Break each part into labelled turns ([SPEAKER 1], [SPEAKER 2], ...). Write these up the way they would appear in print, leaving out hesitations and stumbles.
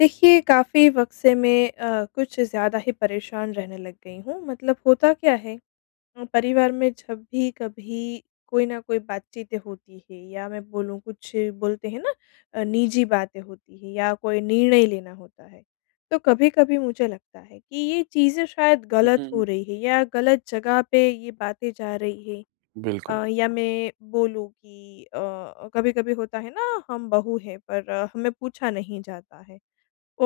[SPEAKER 1] देखिए, काफ़ी वक़्त से मैं कुछ ज़्यादा ही परेशान रहने लग गई हूँ। मतलब होता क्या है परिवार में जब भी कभी कोई ना कोई बातचीतें होती है या मैं बोलूँ कुछ बोलते हैं ना निजी बातें होती हैं या कोई निर्णय लेना होता है, तो कभी-कभी मुझे लगता है कि ये चीज़ें शायद गलत हो
[SPEAKER 2] हुँ।
[SPEAKER 1] रही है या गलत जगह पे ये बातें जा रही है।
[SPEAKER 2] बिल्कुल।
[SPEAKER 1] या मैं बोलूँ कि कभी-कभी होता है ना हम बहू हैं पर हमें पूछा नहीं जाता है।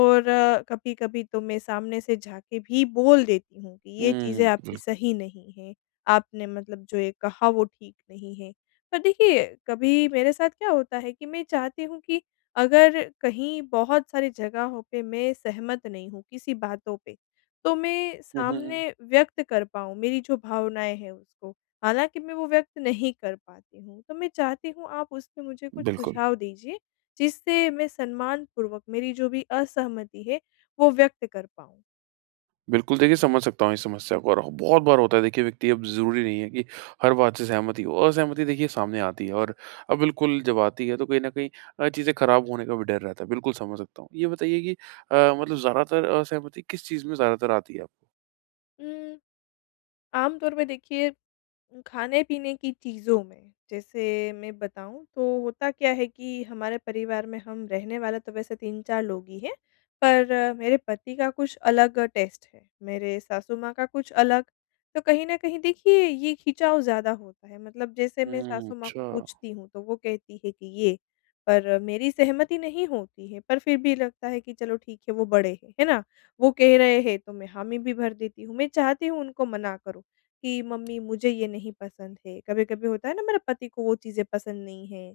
[SPEAKER 1] और कभी-कभी तो मैं सामने से जाके भी बोल देती हूँ कि ये चीज़ें
[SPEAKER 2] हुँ।
[SPEAKER 1] आपकी
[SPEAKER 2] बिल्कुल।
[SPEAKER 1] सही नहीं हैं, आपने मतलब जो ये कहा वो ठीक नहीं है। पर देखिए कभी मेरे साथ क्या होता है कि मैं चाहती हूँ कि अगर कहीं बहुत सारी जगहों पे मैं सहमत नहीं हूँ किसी बातों पे, तो मैं
[SPEAKER 2] हुँ, हुँ, हुँ।
[SPEAKER 1] सामने व्यक्त कर पाऊँ मेरी जो भावनाएँ हैं उसको। हालाँकि मैं वो व्यक्त नहीं कर पाती हूँ, तो मैं चाहती हूँ आप उसमें मुझे कुछ
[SPEAKER 2] बिल्कुल।
[SPEAKER 1] सुझाव दीजिए। जिससे मैं सम्मानपूर्वक मेरी जो भी असहमति है, वो व्यक्त कर पाऊँ।
[SPEAKER 2] बिल्कुल, देखिए समझ सकता हूँ इस समस्या को। और बहुत बार होता है, देखिए व्यक्ति, अब ज़रूरी नहीं है कि हर बात से सहमत ही हो। असहमति देखिए सामने आती है, और अब बिल्कुल जब आती है तो कहीं न कहीं चीज़ें खराब होने का भी डर रहता है। बिल्कुल समझ सकता हूँ। ये बताइए कि मतलब ज़्यादातर असहमति किस चीज़ में ज़्यादातर आती है आपको?
[SPEAKER 1] उम, आम तौर पे देखिए खाने-पीने की चीज़ों में, जैसे मैं बताऊँ तो होता क्या है कि हमारे परिवार में हम रहने वाले तो वैसे 3-4 लोग ही हैं, पर मेरे पति का कुछ अलग टेस्ट है, मेरे सासू माँ का कुछ अलग। तो कहीं न कहीं देखिए ये खिंचाव ज़्यादा होता है, मतलब जैसे मैं
[SPEAKER 2] हुँ।
[SPEAKER 1] सासू माँ को
[SPEAKER 2] अच्छा।
[SPEAKER 1] पूछती हूँ तो वो कहती है कि ये, पर मेरी सहमति नहीं होती है, पर फिर भी लगता है कि चलो ठीक है वो बड़े हैं, है ना? वो कह रहे हैं तो मैं हामी भी भर देती हूँ, मैं चाहती हूँ उनको मना करूँ, कि मम्मी मुझे ये नहीं पसंद है, कभी-कभी होता है ना मेरे पति को वो चीज़ें पसंद नहीं है,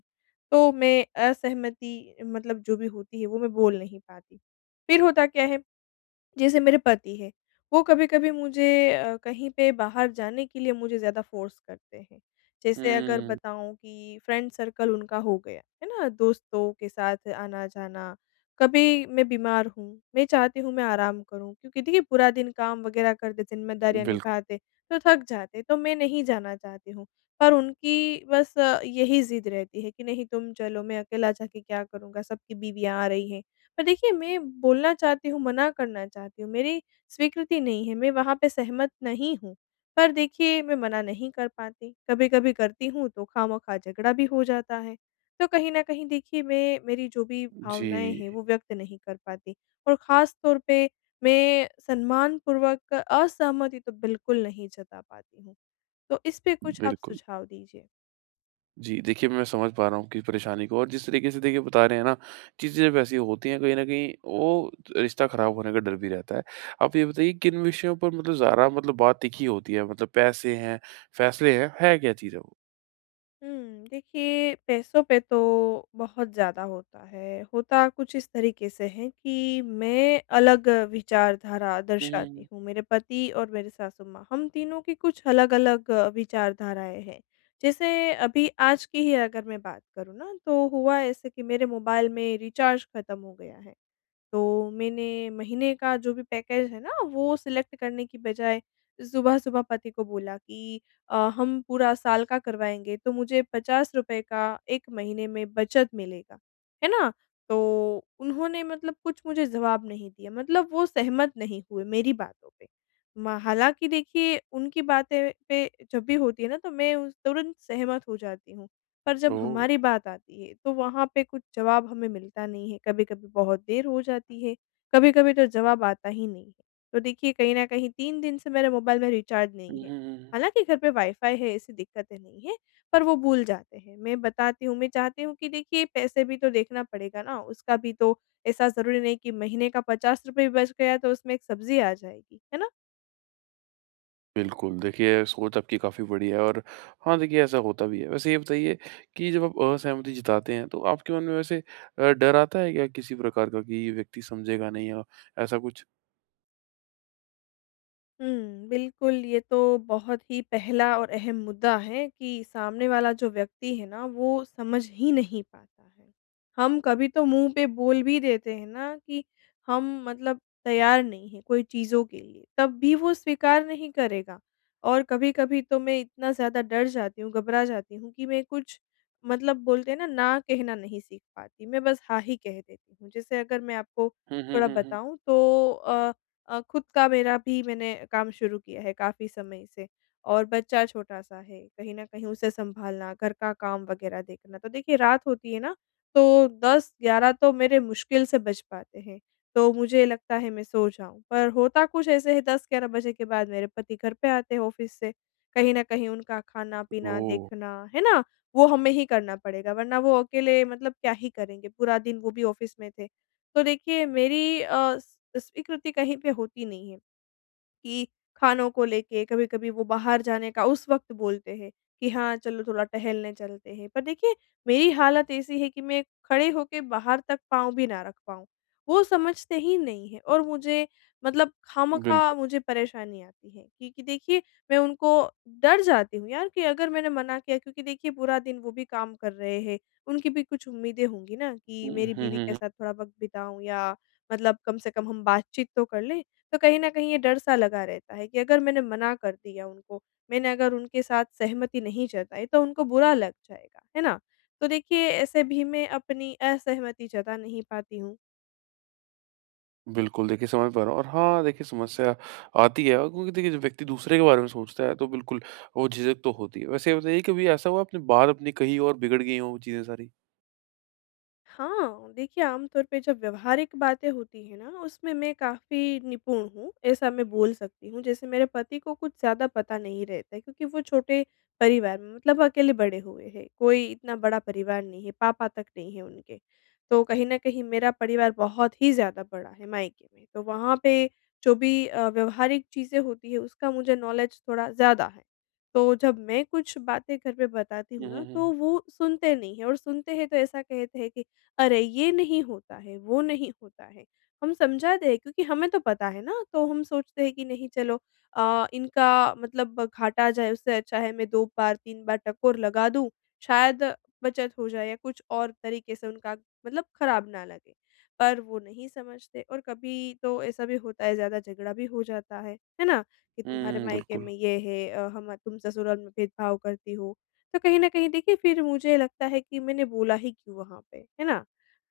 [SPEAKER 1] तो मैं असहमति मतलब जो भी होती है वो मैं बोल नहीं पाती। फिर होता क्या है जैसे मेरे पति हैं, वो कभी-कभी मुझे कहीं पे बाहर जाने के लिए मुझे ज़्यादा फ़ोर्स करते हैं। जैसे अगर
[SPEAKER 2] हुँ।
[SPEAKER 1] बताऊँ कि फ्रेंड सर्कल उनका हो गया, है ना? दोस्तों के साथ आना-जाना, कभी मैं बीमार हूँ, मैं चाहती हूँ मैं आराम करूँ क्योंकि देखिए पूरा दिन काम वग़ैरह करते, ज़िम्मेदारियाँ
[SPEAKER 2] बिल्क
[SPEAKER 1] निभाते, तो थक जाते, तो मैं नहीं जाना चाहती हूँ। पर उनकी बस यही ज़िद रहती है कि नहीं तुम चलो, मैं अकेला जाके क्या करूँगा? सबकी बीवियाँ आ रही हैं। पर देखिए मैं बोलना चाहती हूँ, मना करना चाहती हूँ, मेरी स्वीकृति नहीं है, मैं वहाँ पे सहमत नहीं हूँ। पर देखिए मैं मना नहीं कर पाती, कभी-कभी करती हूँ तो खामख़ा झगड़ा भी हो जाता है। तो कहीं न कहीं देखिए मैं मेरी जो भी
[SPEAKER 2] जी,
[SPEAKER 1] भावनाएँ हैं वो व्यक्त नहीं कर पाती और ख़ास तौर पे मैं सम्मानपूर्वक असहमति तो बिल्कुल नहीं जता पाती हूँ। तो इस पे कुछ आप
[SPEAKER 2] बिल्कुल।
[SPEAKER 1] सुझाव दीजिए।
[SPEAKER 2] जी, देखिए मैं समझ पा रहा हूँ आपकी परेशानी को। और जिस तरीके से देखिए बता रहे हैं ना, चीज़ें जब ऐसी होती हैं, कहीं न कहीं वो रिश्ता ख़राब होने का डर भी रहता है। आप ये बताइए, किन विषयों पर मतलब ज़्यादा, मतलब बात तिखी होती है? मतलब पैसे हैं, फ़ैसले हैं, है क्या चीज़ है वो?
[SPEAKER 1] हुँ, देखिए पैसों पे तो बहुत ज़्यादा होता है। होता कुछ इस तरीके से है कि मैं अलग विचारधारा
[SPEAKER 2] हुँ,
[SPEAKER 1] दर्शाती हूँ। मेरे पति और मेरे सासू माँ, हम तीनों की कुछ अलग-अलग विचारधाराएँ हैं। जैसे अभी आज की ही अगर मैं बात करूँ ना, तो हुआ ऐसे कि मेरे मोबाइल में रिचार्ज खत्म हो गया है। तो मैंने महीने का जो भी पैकेज है ना, वो सिलेक्ट करने की बजाय सुबह-सुबह पति को बोला कि हम पूरा साल का करवाएँगे, तो मुझे ₹50 का 1 महीने में बचत मिलेगा, है ना? तो उन्होंने मतलब कुछ मुझे जवाब नहीं दिया, मतलब वो सहमत नहीं हुए मेरी बातों पे। म हालाँकि देखिए, उनकी बातें पे जब भी होती है ना, तो मैं उस तुरंत सहमत हो जाती हूँ। पर जब हमारी
[SPEAKER 2] ओह!
[SPEAKER 1] बात आती है तो वहाँ पे कुछ जवाब हमें मिलता नहीं है। कभी-कभी बहुत देर हो जाती है, कभी-कभी तो जवाब आता ही नहीं है। तो देखिए कहीं न कहीं 3 दिन से मेरे मोबाइल में रिचार्ज
[SPEAKER 2] हुँ,
[SPEAKER 1] नहीं
[SPEAKER 2] हुँ,
[SPEAKER 1] है।
[SPEAKER 2] हुँ, हुँ।
[SPEAKER 1] हालाँकि घर पे वाईफ़ाई है ऐसी दिक्कतें नहीं है, पर वो भूल जाते हैं। मैं बताती हूँ मैं चाहती हूँ कि देखिए पैसे भी तो देखना पड़ेगा ना, उसका भी तो ऐसा ज़रूरी नहीं कि महीने का ₹50 बच गया तो उसमें एक सब्ज़ी आ जाएगी, है ना?
[SPEAKER 2] बिल्कुल, देखिए सोच आपकी काफ़ी बड़ी है। और हाँ, देखिए ऐसा होता भी है। वैसे ये बताइए कि जब आप असहमति जताते हैं तो आपके मन में वैसे डर आता है क्या किसी प्रकार का कि ये व्यक्ति समझेगा नहीं, या ऐसा कुछ?
[SPEAKER 1] हुँ, बिल्कुल, ये तो बहुत ही पहला और अहम मुद्दा है कि सामने वाला जो व्यक्ति है ना, वो समझ ही नहीं पाता है। हम कभी तो मुँह पे बोल भी देते हैं ना कि हम मतलब तैयार नहीं हैं कोई चीज़ों के लिए, तब भी वो स्वीकार नहीं करेगा। और कभी-कभी तो मैं इतना ज़्यादा डर जाती हूँ, घबरा जाती हूँ कि मैं कुछ मतलब बोलते हैं ना, ना कहना नहीं सीख पाती, मैं बस हाँ ही कह देती हूँ। जैसे अगर मैं आपको
[SPEAKER 2] हुँ, हुँ,
[SPEAKER 1] थोड़ा
[SPEAKER 2] हुँ, हुँ।
[SPEAKER 1] बताऊँ तो खुद का मेरा भी मैंने काम शुरू किया है काफ़ी समय से और बच्चा छोटा-सा है, कहीं न कहीं उसे सँभालना, घर का काम वग़ैरह देखना। तो देखिए रात होती है ना, तो 10-11 तो मेरे मुश्किल से बज पाते हैं, तो मुझे लगता है मैं सो जाऊँ। पर होता कुछ ऐसे है 10-11 बजे के बाद मेरे पति घर पे आते हैं ऑफ़िस से, कहीं न कहीं उनका खाना-पीना
[SPEAKER 2] ओह!
[SPEAKER 1] देखना, है ना? वो हमें ही करना पड़ेगा वरना वो अकेले मतलब क्या ही करेंगे, पूरा दिन वो भी ऑफ़िस में थे। तो देखिए मेरी स्वीकृति कहीं पे होती नहीं है कि खानों को लेके कभी-कभी वो बाहर जाने का उस वक़्त बोलते हैं कि हाँ, चलो थोड़ा टहलने चलते हैं। पर देखिए मेरी हालत ऐसी है कि मैं खड़े होके बाहर तक पाँव भी ना रख पाऊँ। वो समझते ही नहीं हैं और मुझे मतलब
[SPEAKER 2] बिल्कुल।
[SPEAKER 1] खामख़ा मुझे परेशानी आती है क्योंकि देखिए मैं उनको डर जाती हूँ यार कि अगर मैंने मना किया क्योंकि देखिए पूरा दिन वो भी काम कर रहे हैं, उनकी भी कुछ उम्मीदें होंगी ना कि
[SPEAKER 2] हुँ,
[SPEAKER 1] मेरी
[SPEAKER 2] हुँ,
[SPEAKER 1] बीवी
[SPEAKER 2] हुँ,
[SPEAKER 1] के
[SPEAKER 2] हुँ।
[SPEAKER 1] साथ थोड़ा वक़्त बिताऊँ या मतलब कम से कम हम बातचीत तो कर लें। तो कहीं न कहीं ये डर-सा लगा रहता है कि अगर मैंने मना कर दिया उनको, मैंने अगर उनके साथ सहमति नहीं जताई तो उनको बुरा लग जाएगा, है ना? तो देखिए ऐसे भी मैं अपनी असहमति जता नहीं पाती हूँ।
[SPEAKER 2] बिल्कुल, देखिए समझ पा रहा हूँ। और हाँ, देखिए समस्या आती है, और क्योंकि देखिए जब व्यक्ति दूसरे के बारे में सोचता है तो बिल्कुल वो झिझक तो होती है। वैसे ये बताइए, कभी ऐसा हुआ आपने बात अपनी कही हो और बिगड़ गई हों वो चीज़ें सारी?
[SPEAKER 1] हाँ, देखिए आम तौर पे जब व्यावहारिक बातें होती हैं ना, उसमें मैं काफ़ी निपुण हूँ, ऐसा मैं बोल सकती हूँ। जैसे मेरे पति को कुछ ज़्यादा पता नहीं रहता है क्योंकि वो छोटे परिवार में मतलब अकेले बड़े हुए हैं, कोई इतना बड़ा परिवार नहीं है, पापा तक नहीं है उनके। तो कहीं न कहीं मेरा परिवार बहुत ही ज़्यादा बड़ा है मायके में, तो वहाँ पे जो भी व्यावहारिक चीज़ें होती हैं, उसका मुझे नॉलेज थोड़ा ज़्यादा है। तो जब मैं कुछ बातें घर पे बताती
[SPEAKER 2] हुँ,
[SPEAKER 1] हूँ
[SPEAKER 2] हुँ,
[SPEAKER 1] ना,
[SPEAKER 2] हुँ, हुँ।
[SPEAKER 1] तो वो सुनते नहीं हैं और सुनते हैं तो ऐसा कहते हैं कि अरे! ये नहीं होता है, वो नहीं होता है। हम समझा दें क्योंकि हमें तो पता है ना, तो हम सोचते हैं कि नहीं चलो इनका मतलब घाटा जाए उससे अच्छा है मैं 2 बार, 3 बार टकोर लगा दूँ, शायद बचत हो जाए या कुछ और तरीके से उनका मतलब खराब ना लगे। पर वो नहीं समझते और कभी तो ऐसा भी होता है ज़्यादा झगड़ा भी हो जाता है ना? कि तुम्हारे
[SPEAKER 2] हुँ,
[SPEAKER 1] मायके
[SPEAKER 2] बिल्कुल।
[SPEAKER 1] में ये है हम तुम ससुराल में भेदभाव करती हो। तो कहीं न कहीं देखिए फिर मुझे लगता है कि मैंने बोला ही क्यों वहाँ पे, है ना?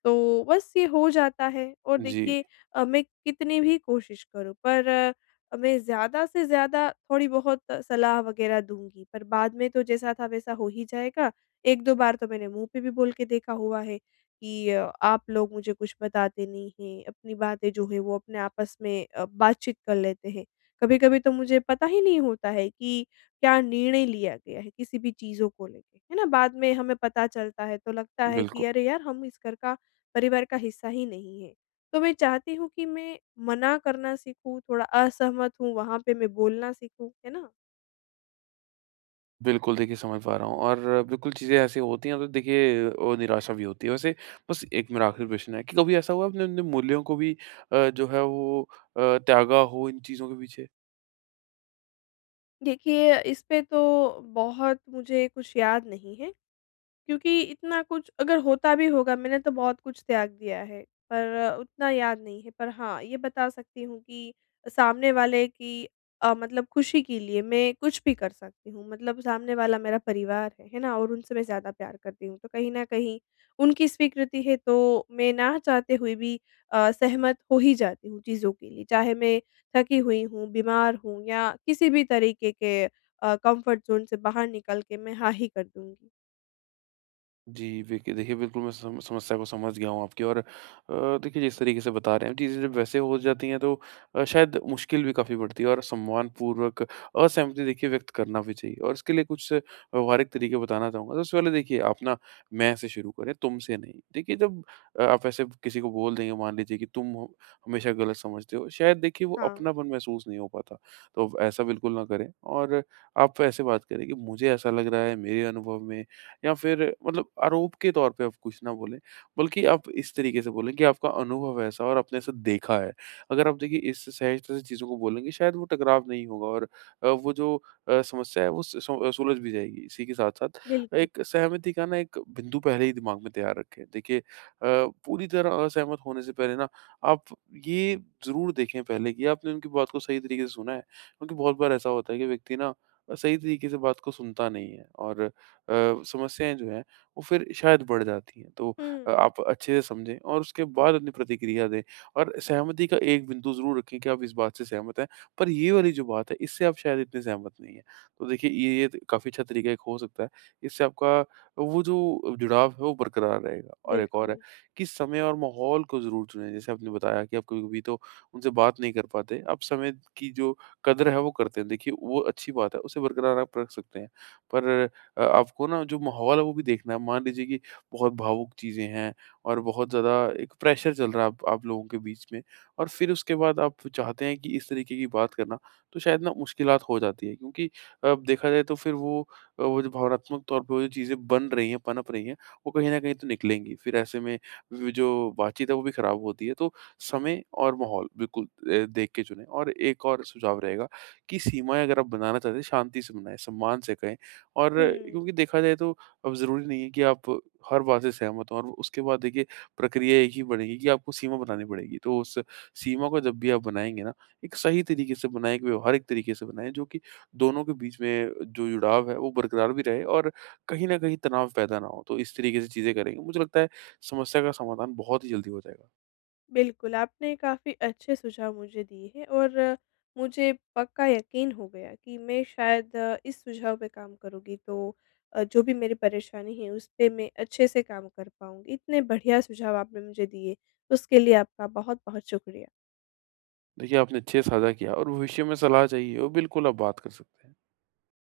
[SPEAKER 1] तो बस ये हो जाता है और
[SPEAKER 2] जी,
[SPEAKER 1] देखिए मैं कितनी भी कोशिश करूँ पर मैं ज़्यादा से ज़्यादा थोड़ी बहुत सलाह वग़ैरह दूँगी, पर बाद में तो जैसा था वैसा हो ही जाएगा। 1-2 बार तो मैंने मुँह पे भी बोल के देखा हुआ है कि आप लोग मुझे कुछ बताते नहीं हैं, अपनी बातें जो है वो अपने आपस में बातचीत कर लेते हैं। कभी-कभी तो मुझे पता ही नहीं होता है कि क्या निर्णय लिया गया है किसी भी चीज़ों को लेके, है ना? बाद में हमें पता चलता है तो लगता है
[SPEAKER 2] बिल्कुल।
[SPEAKER 1] कि अरे यार हम इस घर का परिवार का हिस्सा ही नहीं है। तो मैं चाहती हूँ कि मैं मना करना सीखूँ, थोड़ा असहमत हूँ वहाँ पे मैं बोलना सीखूँ, है ना?
[SPEAKER 2] बिल्कुल, देखिए समझ पा रहा हूँ। और बिल्कुल चीज़ें ऐसी होती हैं तो देखिए वो निराशा भी होती है। वैसे बस एक मेरा आखिरी प्रश्न है कि कभी ऐसा हुआ आपने अपने मूल्यों को भी, जो है वो, अ, त्यागा हो इन चीज़ों के पीछे?
[SPEAKER 1] देखिए, इस पे तो बहुत मुझे कुछ याद नहीं है। क्योंकि इतना कुछ अगर होता भी होगा मैंने तो बहुत कुछ त्याग दिया है, पर उतना याद नहीं है। पर हाँ, ये बता सकती हूँ कि सामने वाले की मतलब खुशी के लिए मैं कुछ भी कर सकती हूँ। मतलब सामने वाला मेरा परिवार है ना? और उनसे मैं ज़्यादा प्यार करती हूँ। तो कहीं न कहीं उनकी स्वीकृति है तो मैं ना चाहते हुए भी सहमत हो ही जाती हूँ चीज़ों के लिए। चाहे मैं थकी हुई हूँ, बीमार हूँ या किसी भी तरीके के कम्फर्ट ज़ोन से बाहर निकल के मैं हाँ ही कर दूँगी।
[SPEAKER 2] जी, देखिए देखिए, बिल्कुल मैं सम समस्या को समझ गया हूँ आपकी। और देखिए जिस तरीके से बता रहे हैं, चीज़ें जब वैसे हो जाती हैं तो शायद मुश्किल भी काफ़ी बढ़ती है, और सम्मानपूर्वक असहमति देखिए व्यक्त करना भी चाहिए। और इसके लिए कुछ व्यवहारिक तरीके बताना चाहूँगा। सबसे पहले देखिए आप ना, मैं से शुरू करें, तुम से नहीं। देखिए जब आप ऐसे किसी को बोल देंगे, मान लीजिए कि तुम हो हमेशा गलत समझते हो, शायद देखिए वो
[SPEAKER 1] हाँ।
[SPEAKER 2] अपनापन महसूस नहीं हो पाता। तो ऐसा बिल्कुल ना करें, और आप ऐसे बात करें कि मुझे ऐसा लग रहा है मेरे अनुभव में, या फिर मतलब आरोप के तौर पे आप कुछ ना बोलें, बल्कि आप इस तरीके से बोलें कि आपका अनुभव ऐसा, और आपने ऐसा देखा है। अगर आप देखिए इस सहजता से चीज़ों को बोलेंगे, शायद वो टकराव नहीं होगा, और वो जो समस्या है वो स सु सुलझ भी जाएगी। इसी के साथ-साथ
[SPEAKER 1] बिल्कुल।
[SPEAKER 2] एक सहमति का ना एक बिंदु पहले ही दिमाग में तैयार रखें। देखिए पूरी तरह असहमत होने से पहले ना, आप ये ज़रूर देखें पहले कि आपने उनकी बात को सही तरीके से सुना है। क्योंकि बहुत बार ऐसा होता है कि व्यक्ति ना सही तरीके से बात को सुनता नहीं है, और समस्याएँ जो हैं वो फिर शायद बढ़ जाती हैं। तो
[SPEAKER 1] हुँ,
[SPEAKER 2] आप अच्छे से समझें और उसके बाद अपनी प्रतिक्रिया दें, और सहमति का एक बिंदु ज़रूर रखें कि आप इस बात से सहमत हैं, पर ये वाली जो बात है इससे आप शायद इतने सहमत नहीं हैं। तो देखिए ये काफ़ी अच्छा तरीका एक हो सकता है। इससे आपका वो जो जुड़ाव है वो बरकरार रहेगा। और एक और है
[SPEAKER 1] बिल्कुल।
[SPEAKER 2] कि समय और माहौल को ज़रूर चुनें। जैसे आपने बताया कि आप कभी-कभी तो उनसे बात नहीं कर पाते, आप समय की जो कदर है वो करते हैं। देखिए वो अच्छी बात है, उसे बरकरार आप रख सकते हैं। पर आपको ना जो माहौल है वो भी देखना है। मान लीजिए कि बहुत भावुक चीज़ें हैं, और बहुत ज़्यादा एक प्रेशर चल रहा है आप लोगों के बीच में, और फिर उसके बाद आप चाहते हैं कि इस तरीके की बात करना, तो शायद ना मुश्किलात हो जाती है। क्योंकि अब देखा जाए तो फिर वो, वो जो भावनात्मक तौर पे वो जो चीज़ें बन रही हैं, पनप रही हैं, वो कहीं न कहीं तो निकलेंगी। फिर ऐसे में वो जो बातचीत है वो भी खराब होती है। तो समय और माहौल बिल्कुल देख के चुनें। और एक और सुझाव रहेगा कि सीमाएँ अगर आप बनाना चाहते हैं, शांति से बनाएँ, सम्मान से कहें। और
[SPEAKER 1] हुँ,
[SPEAKER 2] क्योंकि देखा जाए तो अब ज़रूरी नहीं है कि आप हर बात से सहमत हों, और उसके बाद देखिए प्रक्रिया एक ही बनेगी कि आपको सीमा बनानी पड़ेगी। तो उस सीमा को जब भी आप बनाएँगे ना, एक सही तरीके से बनाएँ, एक व्यवहारिक तरीके से बनाएँ, जो कि दोनों के बीच में जो जुड़ाव है वो बरकरार भी रहे, और कहीं न कहीं तनाव पैदा ना हो। तो इस तरीके से चीज़ें करेंगे, मुझे लगता है समस्या का समाधान बहुत ही जल्दी हो जाएगा।
[SPEAKER 1] बिल्कुल, आपने काफ़ी अच्छे सुझाव मुझे दिए हैं और मुझे पक्का यकीन हो गया कि मैं शायद इस सुझाव पे काम करूँगी तो जो भी मेरी परेशानी है उस पे मैं अच्छे से काम कर पाऊँगी। इतने बढ़िया सुझाव आपने मुझे दिए, उसके लिए आपका बहुत-बहुत शुक्रिया।
[SPEAKER 2] देखिए आपने अच्छे से साझा किया, और भविष्य में सलाह चाहिए हो बिल्कुल आप बात कर सकते हैं।